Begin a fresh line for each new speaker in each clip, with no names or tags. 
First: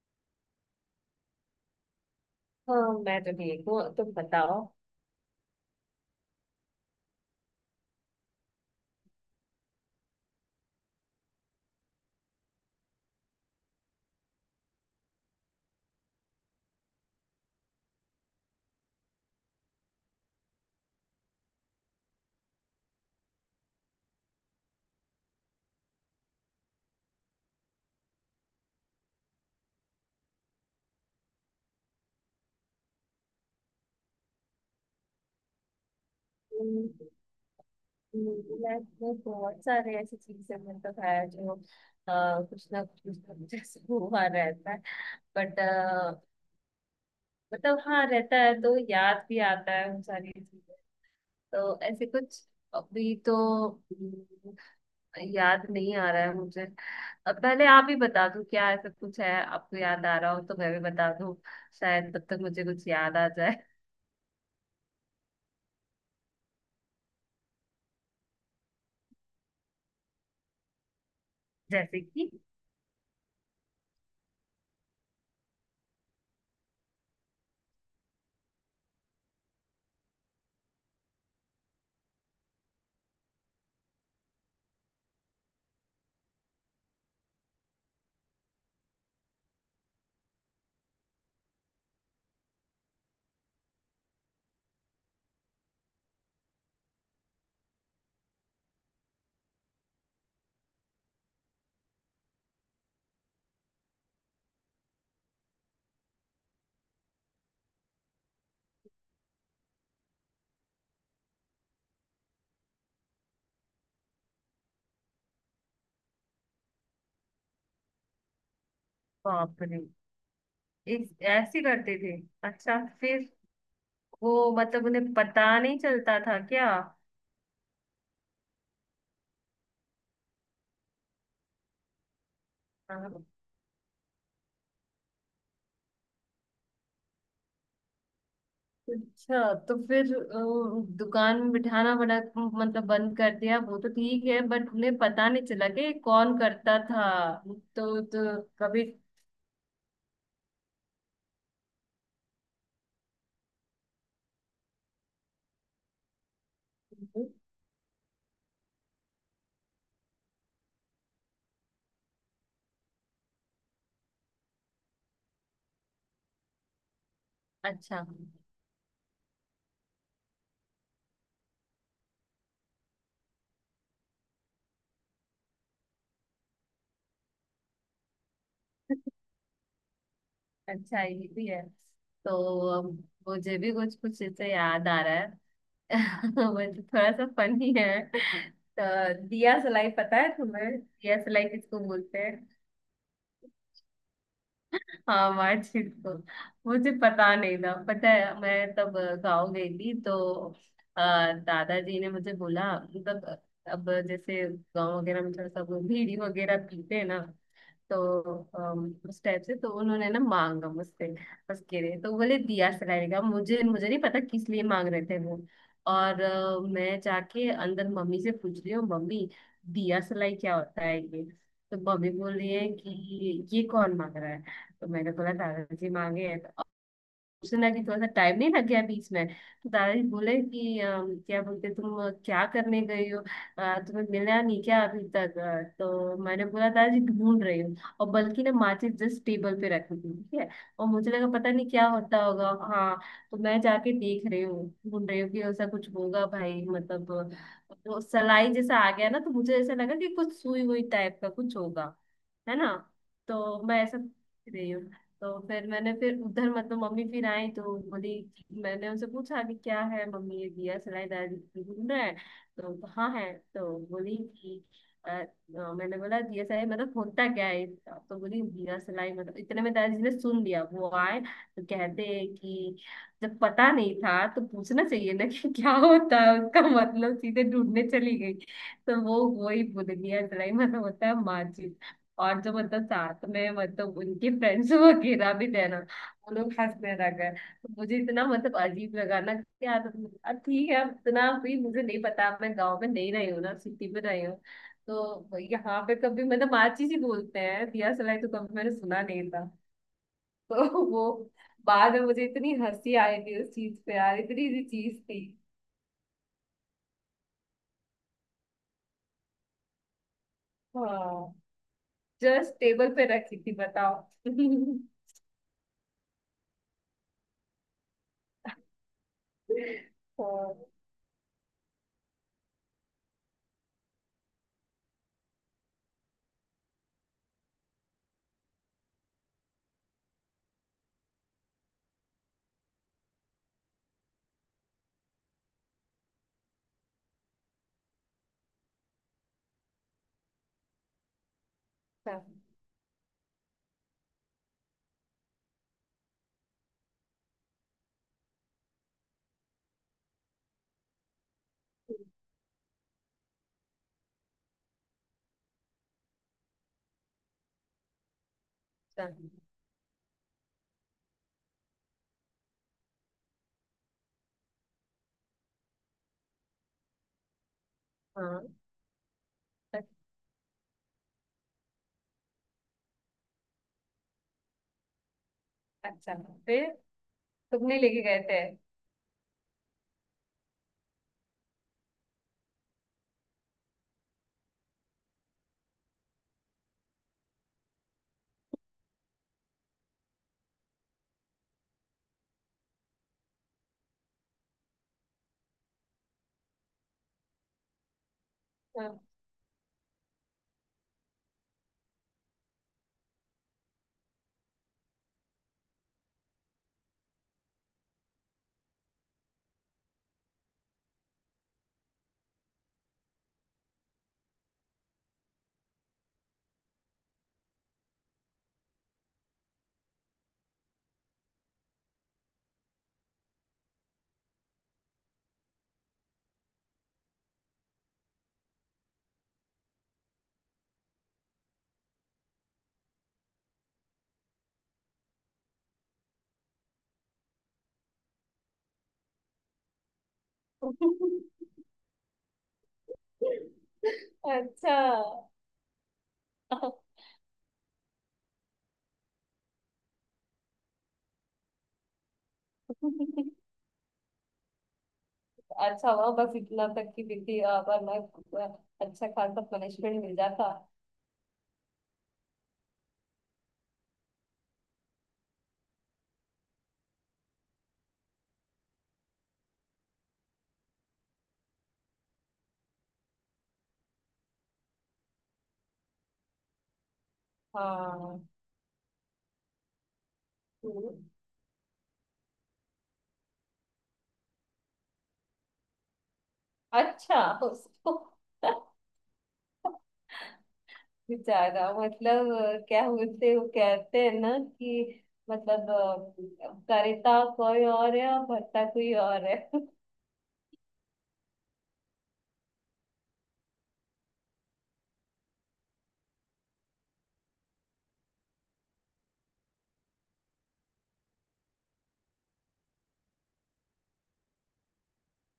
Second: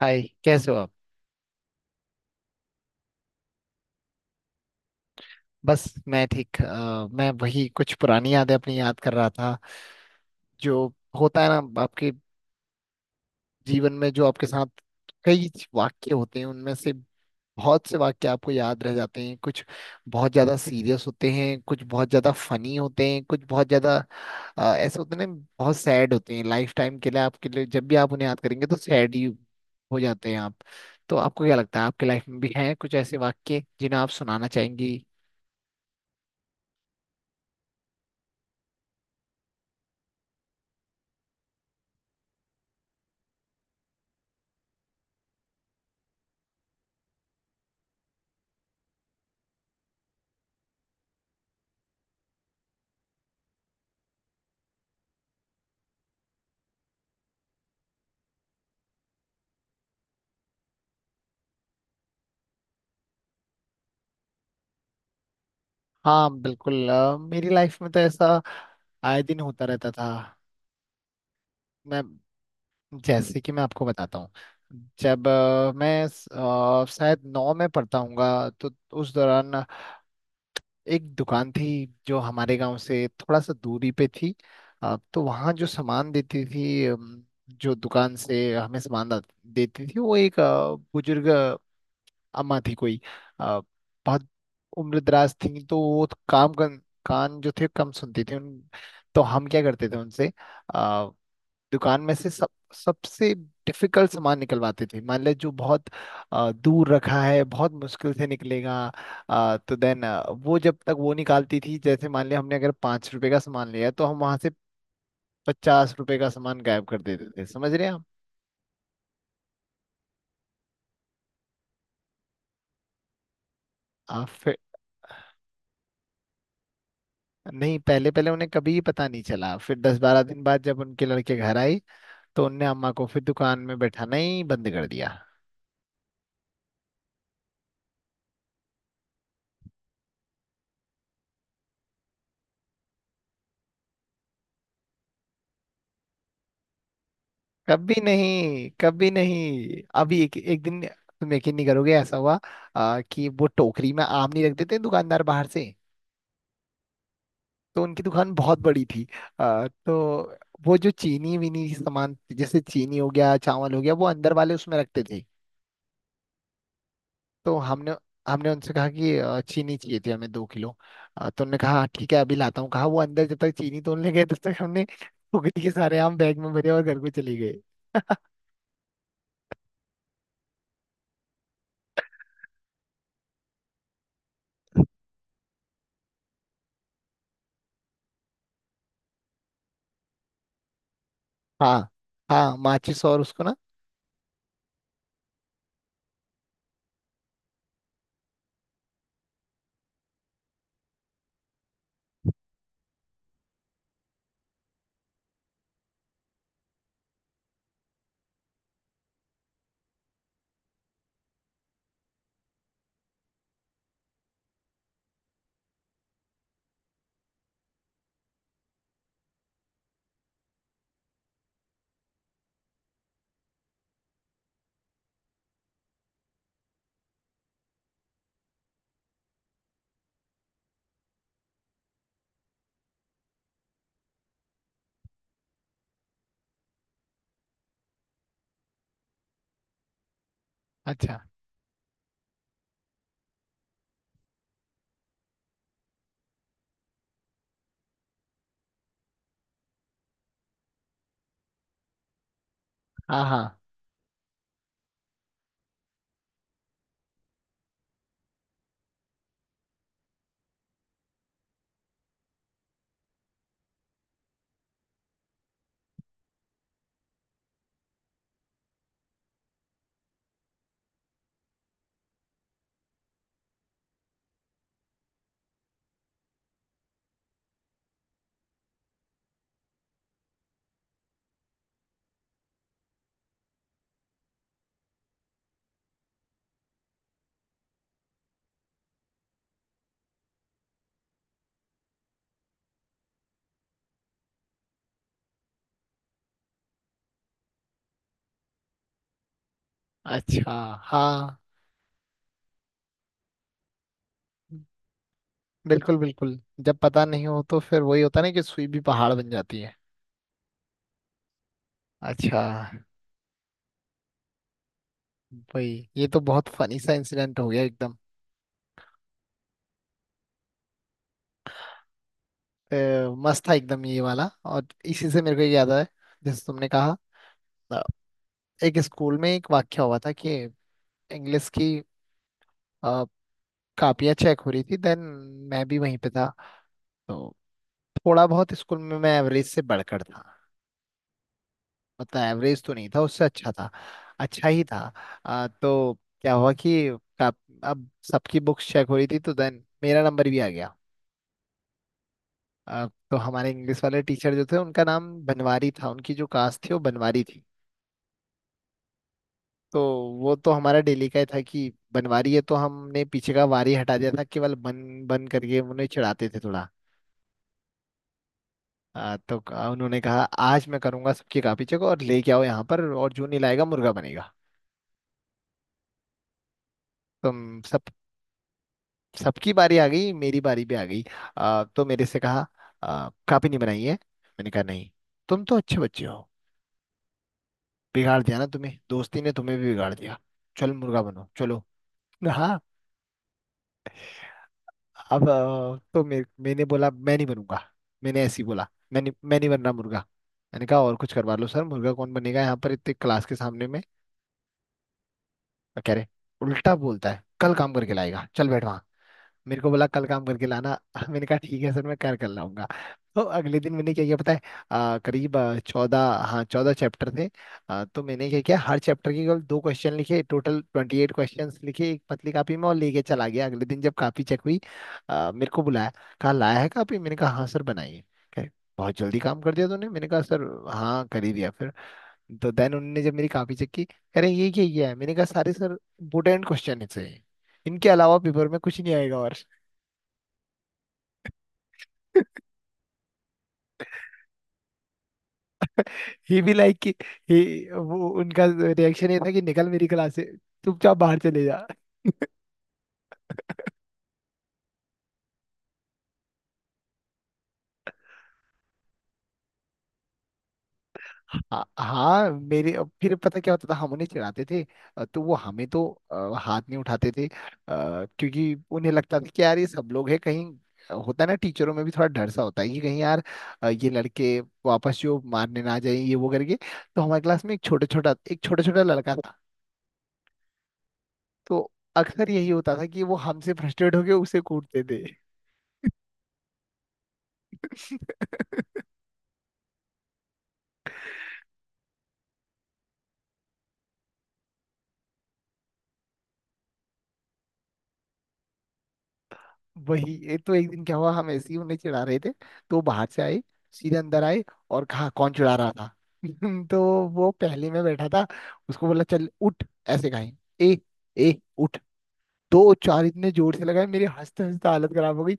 हाय, कैसे हो आप?
हाँ मैं तो ठीक हूँ, तुम बताओ।
बस। मैं ठीक। मैं वही कुछ पुरानी यादें अपनी याद कर रहा था। जो होता है ना आपके जीवन में, जो आपके साथ कई वाक्य होते हैं, उनमें से बहुत से वाक्य आपको याद रह जाते हैं। कुछ बहुत ज्यादा सीरियस होते हैं, कुछ बहुत ज्यादा फनी होते हैं, कुछ बहुत ज्यादा ऐसे होते हैं ना, बहुत सैड होते हैं लाइफ टाइम के लिए आपके लिए। जब भी आप उन्हें याद करेंगे तो सैड ही हो जाते हैं आप। तो आपको क्या लगता है, आपकी लाइफ में भी हैं कुछ ऐसे वाक्य जिन्हें आप सुनाना चाहेंगी?
हम्म, मैं बहुत सारे ऐसी चीजें मतलब है जो अ, कुछ ना कुछ ऐसे हुआ रहता है। बट मतलब हाँ, रहता है तो याद भी आता है उन सारी चीजें। तो ऐसे कुछ अभी तो हम्म, याद नहीं आ रहा है मुझे। अब पहले आप ही बता दो, क्या ऐसा कुछ है आपको याद आ रहा हो तो मैं भी बता दूं, शायद तब तक मुझे कुछ याद आ जाए।
हाँ, बिल्कुल। मेरी लाइफ में तो ऐसा आए दिन होता रहता था।
जैसे
मैं
कि
जैसे कि मैं आपको बताता हूँ। जब मैं शायद नौ में पढ़ता हूँगा, तो उस दौरान एक दुकान थी जो हमारे गांव से थोड़ा सा दूरी पे थी। तो वहाँ जो सामान देती थी, जो दुकान से हमें सामान देती थी, वो एक बुजुर्ग अम्मा थी कोई। अ, बहुत उम्रदराज थी, तो वो तो कान जो थे कम सुनती थी उन। तो हम क्या करते थे उनसे, अ, दुकान में से सब सबसे डिफिकल्ट सामान निकलवाते थे। मान ले जो बहुत दूर रखा है, बहुत मुश्किल से निकलेगा। तो देन वो, जब तक वो निकालती थी, जैसे मान ले हमने अगर 5 रुपए का सामान लिया तो हम वहां से 50 रुपए का सामान गायब कर देते थे। समझ रहे हैं आप?
बाप रे, इस ऐसे करते थे? अच्छा, फिर
आप
वो
फिर।
मतलब उन्हें पता नहीं चलता था क्या?
नहीं, पहले पहले उन्हें कभी ही पता नहीं चला, फिर 10-12 दिन बाद जब उनके लड़के घर आई तो उनने अम्मा को फिर
हाँ।
दुकान में बैठाना ही बंद कर दिया।
अच्छा, तो फिर दुकान में बिठाना बड़ा मतलब बंद कर दिया वो तो ठीक है, बट उन्हें पता नहीं चला कि कौन करता था?
कभी
तो
नहीं,
कभी
कभी नहीं। अभी एक एक दिन तुम यकीन नहीं करोगे ऐसा हुआ। कि वो टोकरी में आम नहीं रख देते हैं दुकानदार बाहर से? तो उनकी दुकान बहुत बड़ी थी। तो वो जो चीनी वीनी की सामान, जैसे चीनी हो गया, चावल हो गया, वो अंदर वाले उसमें रखते थे। तो हमने
अच्छा।
हमने उनसे कहा कि चीनी चाहिए थी हमें 2 किलो। तो उन्होंने कहा "हाँ, ठीक है, अभी लाता हूँ" कहा। वो अंदर जब तक चीनी तोड़ने गए, तब तक हमने फुगड़ी के सारे आम बैग में भरे और घर को चले गए।
अच्छा, ये भी है। तो अम, मुझे भी कुछ कुछ इससे याद आ रहा है। मतलब थोड़ा सा फनी है। तो दिया सलाई पता है तुम्हें, दिया सलाई किसको
हाँ।
बोलते हैं?
हाँ, माचिस। और उसको ना,
हाँ, मार्कशीट को मुझे पता नहीं था। पता है, मैं तब गाँव गई थी तो अ, दादाजी ने मुझे बोला। मतलब अब जैसे गाँव वगैरह में थोड़ा सा वो बीड़ी वगैरह पीते हैं ना, तो उस टाइप से तो उन्होंने ना मांगा मुझसे। उसके लिए तो बोले दिया सलाई का, मुझे मुझे नहीं पता किस लिए मांग रहे थे वो। और मैं जाके अंदर मम्मी से पूछ रही हूँ, मम्मी दिया सलाई क्या होता है ये? तो मम्मी बोल रही है कि ये कौन मांग रहा है? तो मैंने बोला दादाजी मांगे हैं। तो सोचने लगी, थोड़ा सा टाइम नहीं लग गया बीच में, तो दादाजी बोले कि क्या बोलते तुम, क्या करने गई हो? तुम्हें मिला नहीं क्या अभी तक? तो मैंने बोला दादाजी ढूंढ रही हूँ, और बल्कि ना माचिस जस्ट टेबल पे रखी थी, ठीक है। और मुझे
अच्छा।
लगा पता नहीं क्या होता होगा। हाँ। तो मैं जाके देख रही हूँ, ढूंढ रही हूँ कि ऐसा कुछ होगा भाई। मतलब वो सलाई जैसा आ गया ना तो मुझे ऐसा लगा कि कुछ सुई हुई टाइप का कुछ होगा, है ना।
हाँ। हाँ,
तो मैं ऐसा सोच रही हूँ। तो फिर मैंने फिर उधर मतलब मम्मी फिर आई तो बोली, मैंने उनसे पूछा कि क्या है मम्मी ये दिया सलाई दाल ढूंढ रहा है तो हाँ है, तो बोली कि अ, अ, मैंने बोला दिया सलाई मतलब होता क्या है इसका? तो बोली दिया सलाई मतलब, इतने में दादाजी ने सुन लिया, वो आए तो कहते हैं कि जब पता नहीं था तो पूछना चाहिए ना कि क्या होता है उसका मतलब, सीधे ढूंढने चली गई। तो वो वही बोल दिया, सलाई मतलब होता है माचिस। और जो मतलब साथ में मतलब उनके फ्रेंड्स वगैरह भी थे ना, वो लोग हंसने लगे तो मुझे इतना मतलब अजीब लगा ना कि यार ठीक है, अब इतना भी मुझे नहीं पता, मैं गांव में नहीं रही हूँ ना, सिटी में रही हूँ। तो यहाँ पे कभी मतलब माची जी बोलते हैं दिया सलाई तो कभी मैंने सुना नहीं था।
अच्छा।
तो वो
हाँ,
बाद में मुझे इतनी हंसी आई थी उस चीज पे, यार इतनी सी चीज थी।
बिल्कुल बिल्कुल। जब पता नहीं हो तो फिर वही होता ना कि सुई भी पहाड़ बन जाती है।
हाँ,
अच्छा।
जस्ट टेबल पे रखी थी बताओ।
भाई, ये तो बहुत फनी सा इंसिडेंट हो गया एकदम।
हाँ,
अ, मस्त था एकदम ये वाला, और इसी से मेरे को ये याद आया। जैसे तुमने कहा, एक स्कूल में एक वाक्य हुआ था कि इंग्लिश की अ, कापियाँ चेक हो रही थी, देन मैं भी वहीं पे था। तो थोड़ा बहुत स्कूल में मैं एवरेज से बढ़कर था, मतलब एवरेज तो नहीं था, उससे अच्छा था। अच्छा ही था। तो क्या हुआ कि काप, अब सबकी बुक्स चेक हो रही थी, तो देन मेरा नंबर भी आ गया। अ, तो हमारे इंग्लिश वाले टीचर जो थे, उनका नाम बनवारी था, उनकी जो कास्ट थी वो बनवारी थी।
हाँ, हाँ।
तो वो तो हमारा डेली का ही था कि बनवारी है, तो हमने पीछे का वारी हटा दिया था, केवल बन बन करके उन्हें चिढ़ाते थे थोड़ा।
हाँ।
तो
अ-
उन्होंने कहा, आज मैं करूंगा सबकी कॉपी चेक और लेके आओ यहाँ पर, और जो नहीं लाएगा मुर्गा बनेगा।
अच्छा, फिर
तो हम
तुमने
सब
लेके गए थे?
सबकी बारी आ गई, मेरी बारी भी आ गई। तो मेरे से कहा, कॉपी नहीं बनाई है? मैंने कहा नहीं। तुम तो अच्छे बच्चे हो, बिगाड़ दिया ना तुम्हें दोस्ती ने, तुम्हें भी बिगाड़ दिया, चल मुर्गा बनो चलो। "हाँ, अब तो मैंने बोला, मैं नहीं बनूंगा। मैंने ऐसे ही बोला।
हाँ।
मैं नहीं बन रहा मुर्गा। मैंने कहा और कुछ करवा लो सर, मुर्गा कौन बनेगा यहाँ पर इतने क्लास के सामने में। कह रहे, उल्टा बोलता है, कल काम करके लाएगा, चल बैठ वहाँ। मेरे को बोला कल काम करके लाना। मैंने कहा ठीक है सर, मैं कर कर लाऊंगा। तो अगले दिन मैंने क्या किया पता है? करीब 14, हाँ 14 चैप्टर थे। तो मैंने क्या किया, हर चैप्टर के केवल दो क्वेश्चन लिखे, टोटल 28 क्वेश्चन लिखे एक पतली कापी में, और लेके चला गया। अगले दिन जब कापी चेक हुई, मेरे को बुलाया, कहा लाया है कापी? मैंने कहा, हाँ सर, बनाइए। कहे, बहुत जल्दी काम कर दिया तूने। मैंने कहा, सर हाँ, कर ही दिया फिर। तो देन उन्होंने जब मेरी कापी चेक की, कह रहे ये क्या ये है? मैंने कहा, सारे सर इंपोर्टेंट क्वेश्चन है, इनके अलावा पेपर में कुछ नहीं आएगा। और
अच्छा।
ही भी
अच्छा
लाइक कि वो, उनका रिएक्शन ये था कि निकल मेरी क्लास से, चुपचाप बाहर चले जा।
हुआ बस इतना तक की थी, वरना अच्छा खासा पनिशमेंट मिल जाता।
हाँ, हाँ। मेरे अब फिर पता क्या होता था, हम उन्हें चिढ़ाते थे, तो वो हमें तो हाथ नहीं उठाते थे, क्योंकि उन्हें लगता था कि यार ये सब लोग हैं कहीं। होता है ना, टीचरों में भी थोड़ा डर सा होता है कि कहीं यार ये लड़के वापस जो मारने ना जाए ये वो करके। तो हमारे क्लास में एक
हाँ।
छोटा छोटा लड़का था।
हम्म।
तो अक्सर यही होता था कि वो हमसे फ्रस्ट्रेट होके उसे कूटते थे।
अच्छा, उसको बेचारा मतलब क्या बोलते, वो कहते हैं ना कि मतलब करेता कोई और है और भरता कोई और है।
वही, ये तो एक दिन क्या हुआ, हम ऐसे ही उन्हें चिढ़ा रहे थे, तो वो बाहर से आए, सीधे अंदर आए और कहा कौन चिढ़ा रहा था? तो वो पहले में बैठा था, उसको बोला चल उठ, ऐसे कहा ए, ए उठ। दो चार इतने जोर से लगाए, मेरी हंसते हंसते हालत खराब हो गई।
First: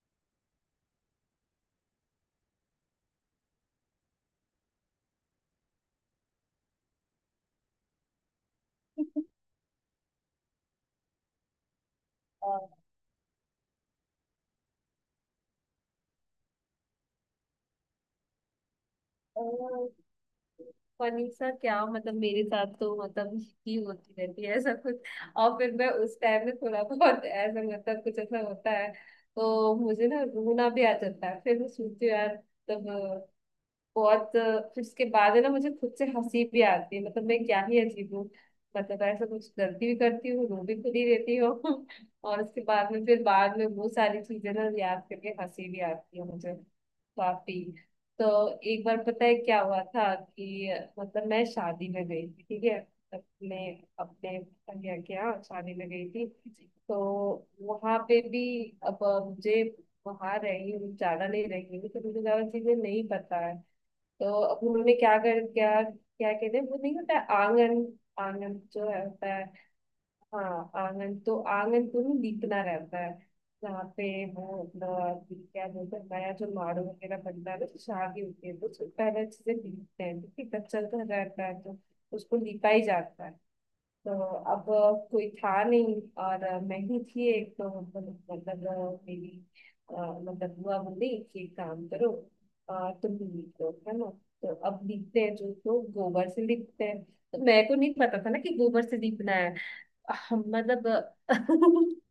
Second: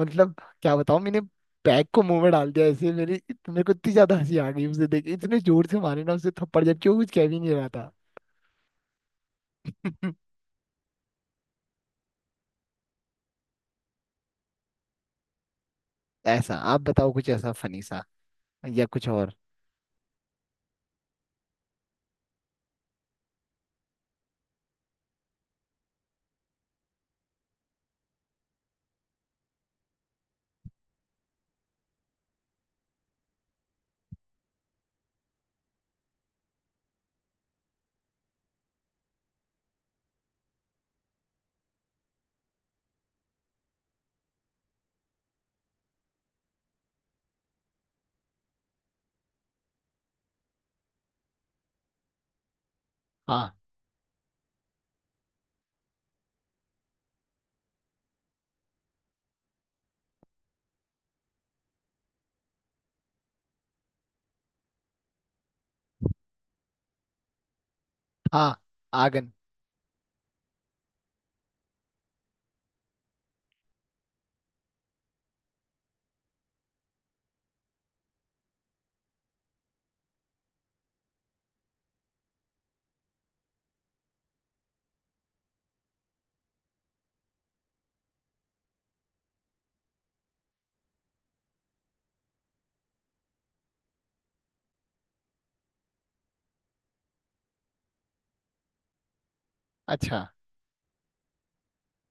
मतलब क्या बताऊं मैंने, बैग को मुंह में डाल दिया ऐसे, मेरी मेरे को इतनी ज्यादा हंसी आ गई उसे देख के। इतने जोर से मारे ना उसे थप्पड़, जबकि वो कुछ कह भी नहीं रहा था। ऐसा आप बताओ कुछ ऐसा फनी सा, या कुछ और।
अ, फनीसा क्या मतलब, मेरे साथ तो मतलब ही होती रहती है ऐसा कुछ। और फिर मैं उस टाइम में थोड़ा बहुत ऐसा मतलब कुछ ऐसा होता है तो मुझे ना रोना भी आ जाता है, फिर मैं सोचती हूँ यार तब बहुत, फिर उसके बाद है ना मुझे खुद से हंसी भी आती है मतलब मैं क्या ही अजीब हूँ। मतलब ऐसा कुछ गलती भी करती हूँ, रो भी खुद ही देती हूँ। और उसके बाद में फिर बाद में वो सारी चीजें ना याद करके हंसी भी आती है मुझे काफी। तो एक बार पता है क्या हुआ था कि मतलब मैं शादी में गई थी, ठीक है।
हाँ।
अपने अपने भैया के यहाँ शादी में गई थी। तो वहां पे भी अब मुझे वहां रही हूँ, ज्यादा नहीं रही हूँ तो मुझे ज्यादा चीजें नहीं पता है। तो अब उन्होंने क्या कर, क्या क्या कहते हैं वो नहीं होता है आंगन,
हाँ,
आंगन जो है
आगन।
होता है। हाँ, आंगन। तो आंगन को ही लीपना रहता है, जहाँ पे वो अपना क्या बोलते हैं नया जो माड़ू वगैरह बनता है ना, तो शादी होती है तो उसको पहले अच्छे से लीपते हैं क्योंकि कच्चा तो रहता है, तो उसको लीपा ही जाता है। तो अब कोई था नहीं और मैं ही थी एक। तो मतलब मेरी मतलब बुआ बोली कि एक काम करो, तुम लीप लो है ना। तो अब लीपते हैं जो तो गोबर से लीपते हैं, तो मेरे को नहीं पता था ना कि गोबर से लीपना है।
अच्छा।
हम मतलब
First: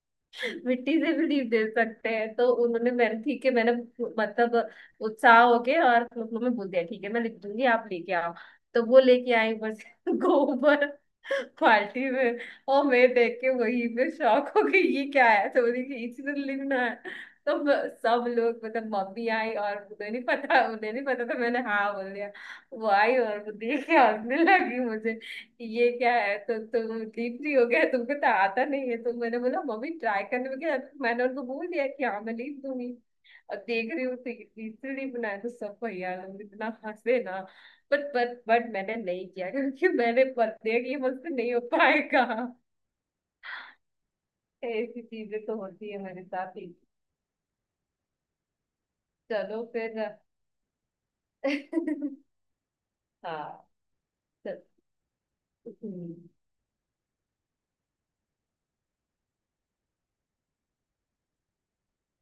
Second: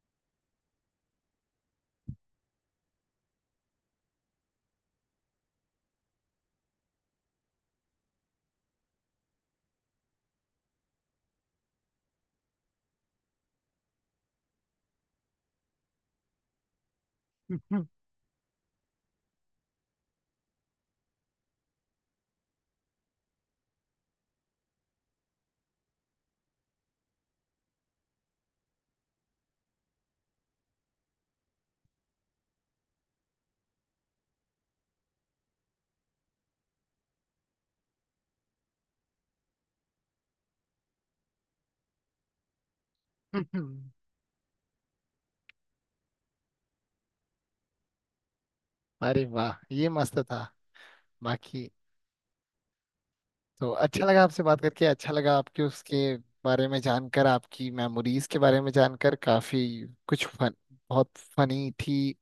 मिट्टी से भी लीप दे सकते हैं। तो उन्होंने मैंने ठीक है, मैंने मतलब उत्साह हो के और मम्मी में बोल दिया ठीक है मैं लिख दूंगी आप लेके आओ। तो वो लेके आई बस गोबर बाल्टी में। और मैं देख के वही पे शौक हो गई ये क्या है? तो बोली कि इसी तरह लिखना है। तो सब लोग मतलब मम्मी आई और उन्हें नहीं पता, उन्हें नहीं पता था मैंने हाँ बोल दिया। वो आई और वो देख के हंसने लगी, मुझे ये क्या है तो तुम डीपली हो गया तुमको तो आता नहीं है। तो मैंने बोला मम्मी ट्राई करने में क्या, तो मैंने उनको बोल दिया कि हाँ मैं लिख दूंगी। और देख रही हूँ तो इतनी बनाया तो सब भैया लोग इतना हंसे ना। बट मैंने नहीं किया, क्योंकि मैंने पता है कि ये मुझसे नहीं हो पाएगा। ऐसी चीजें तो होती है मेरे साथ ही।
अरे वाह,
चलो
ये
फिर।
मस्त था। बाकी,
हाँ,
तो अच्छा लगा आपसे बात
चल।
करके, अच्छा लगा आपके
हम्म,
उसके बारे में जानकर, आपकी मेमोरीज के बारे में जानकर। काफी कुछ फन बहुत फनी थी,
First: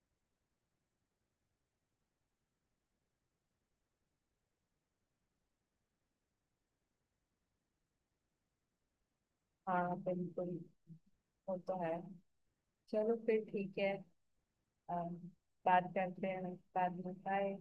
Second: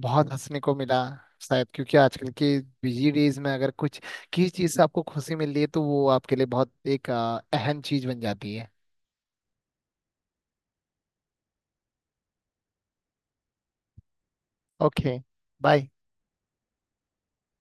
बहुत हंसने को मिला। शायद क्योंकि आजकल के बिजी डेज में अगर कुछ, किसी चीज से आपको खुशी मिल रही है, तो वो आपके लिए बहुत एक अहम चीज बन जाती है।
हाँ बिल्कुल, वो तो है। चलो फिर, ठीक है। अम,
ओके। बाय।
बात करते हैं बाद में, बाय।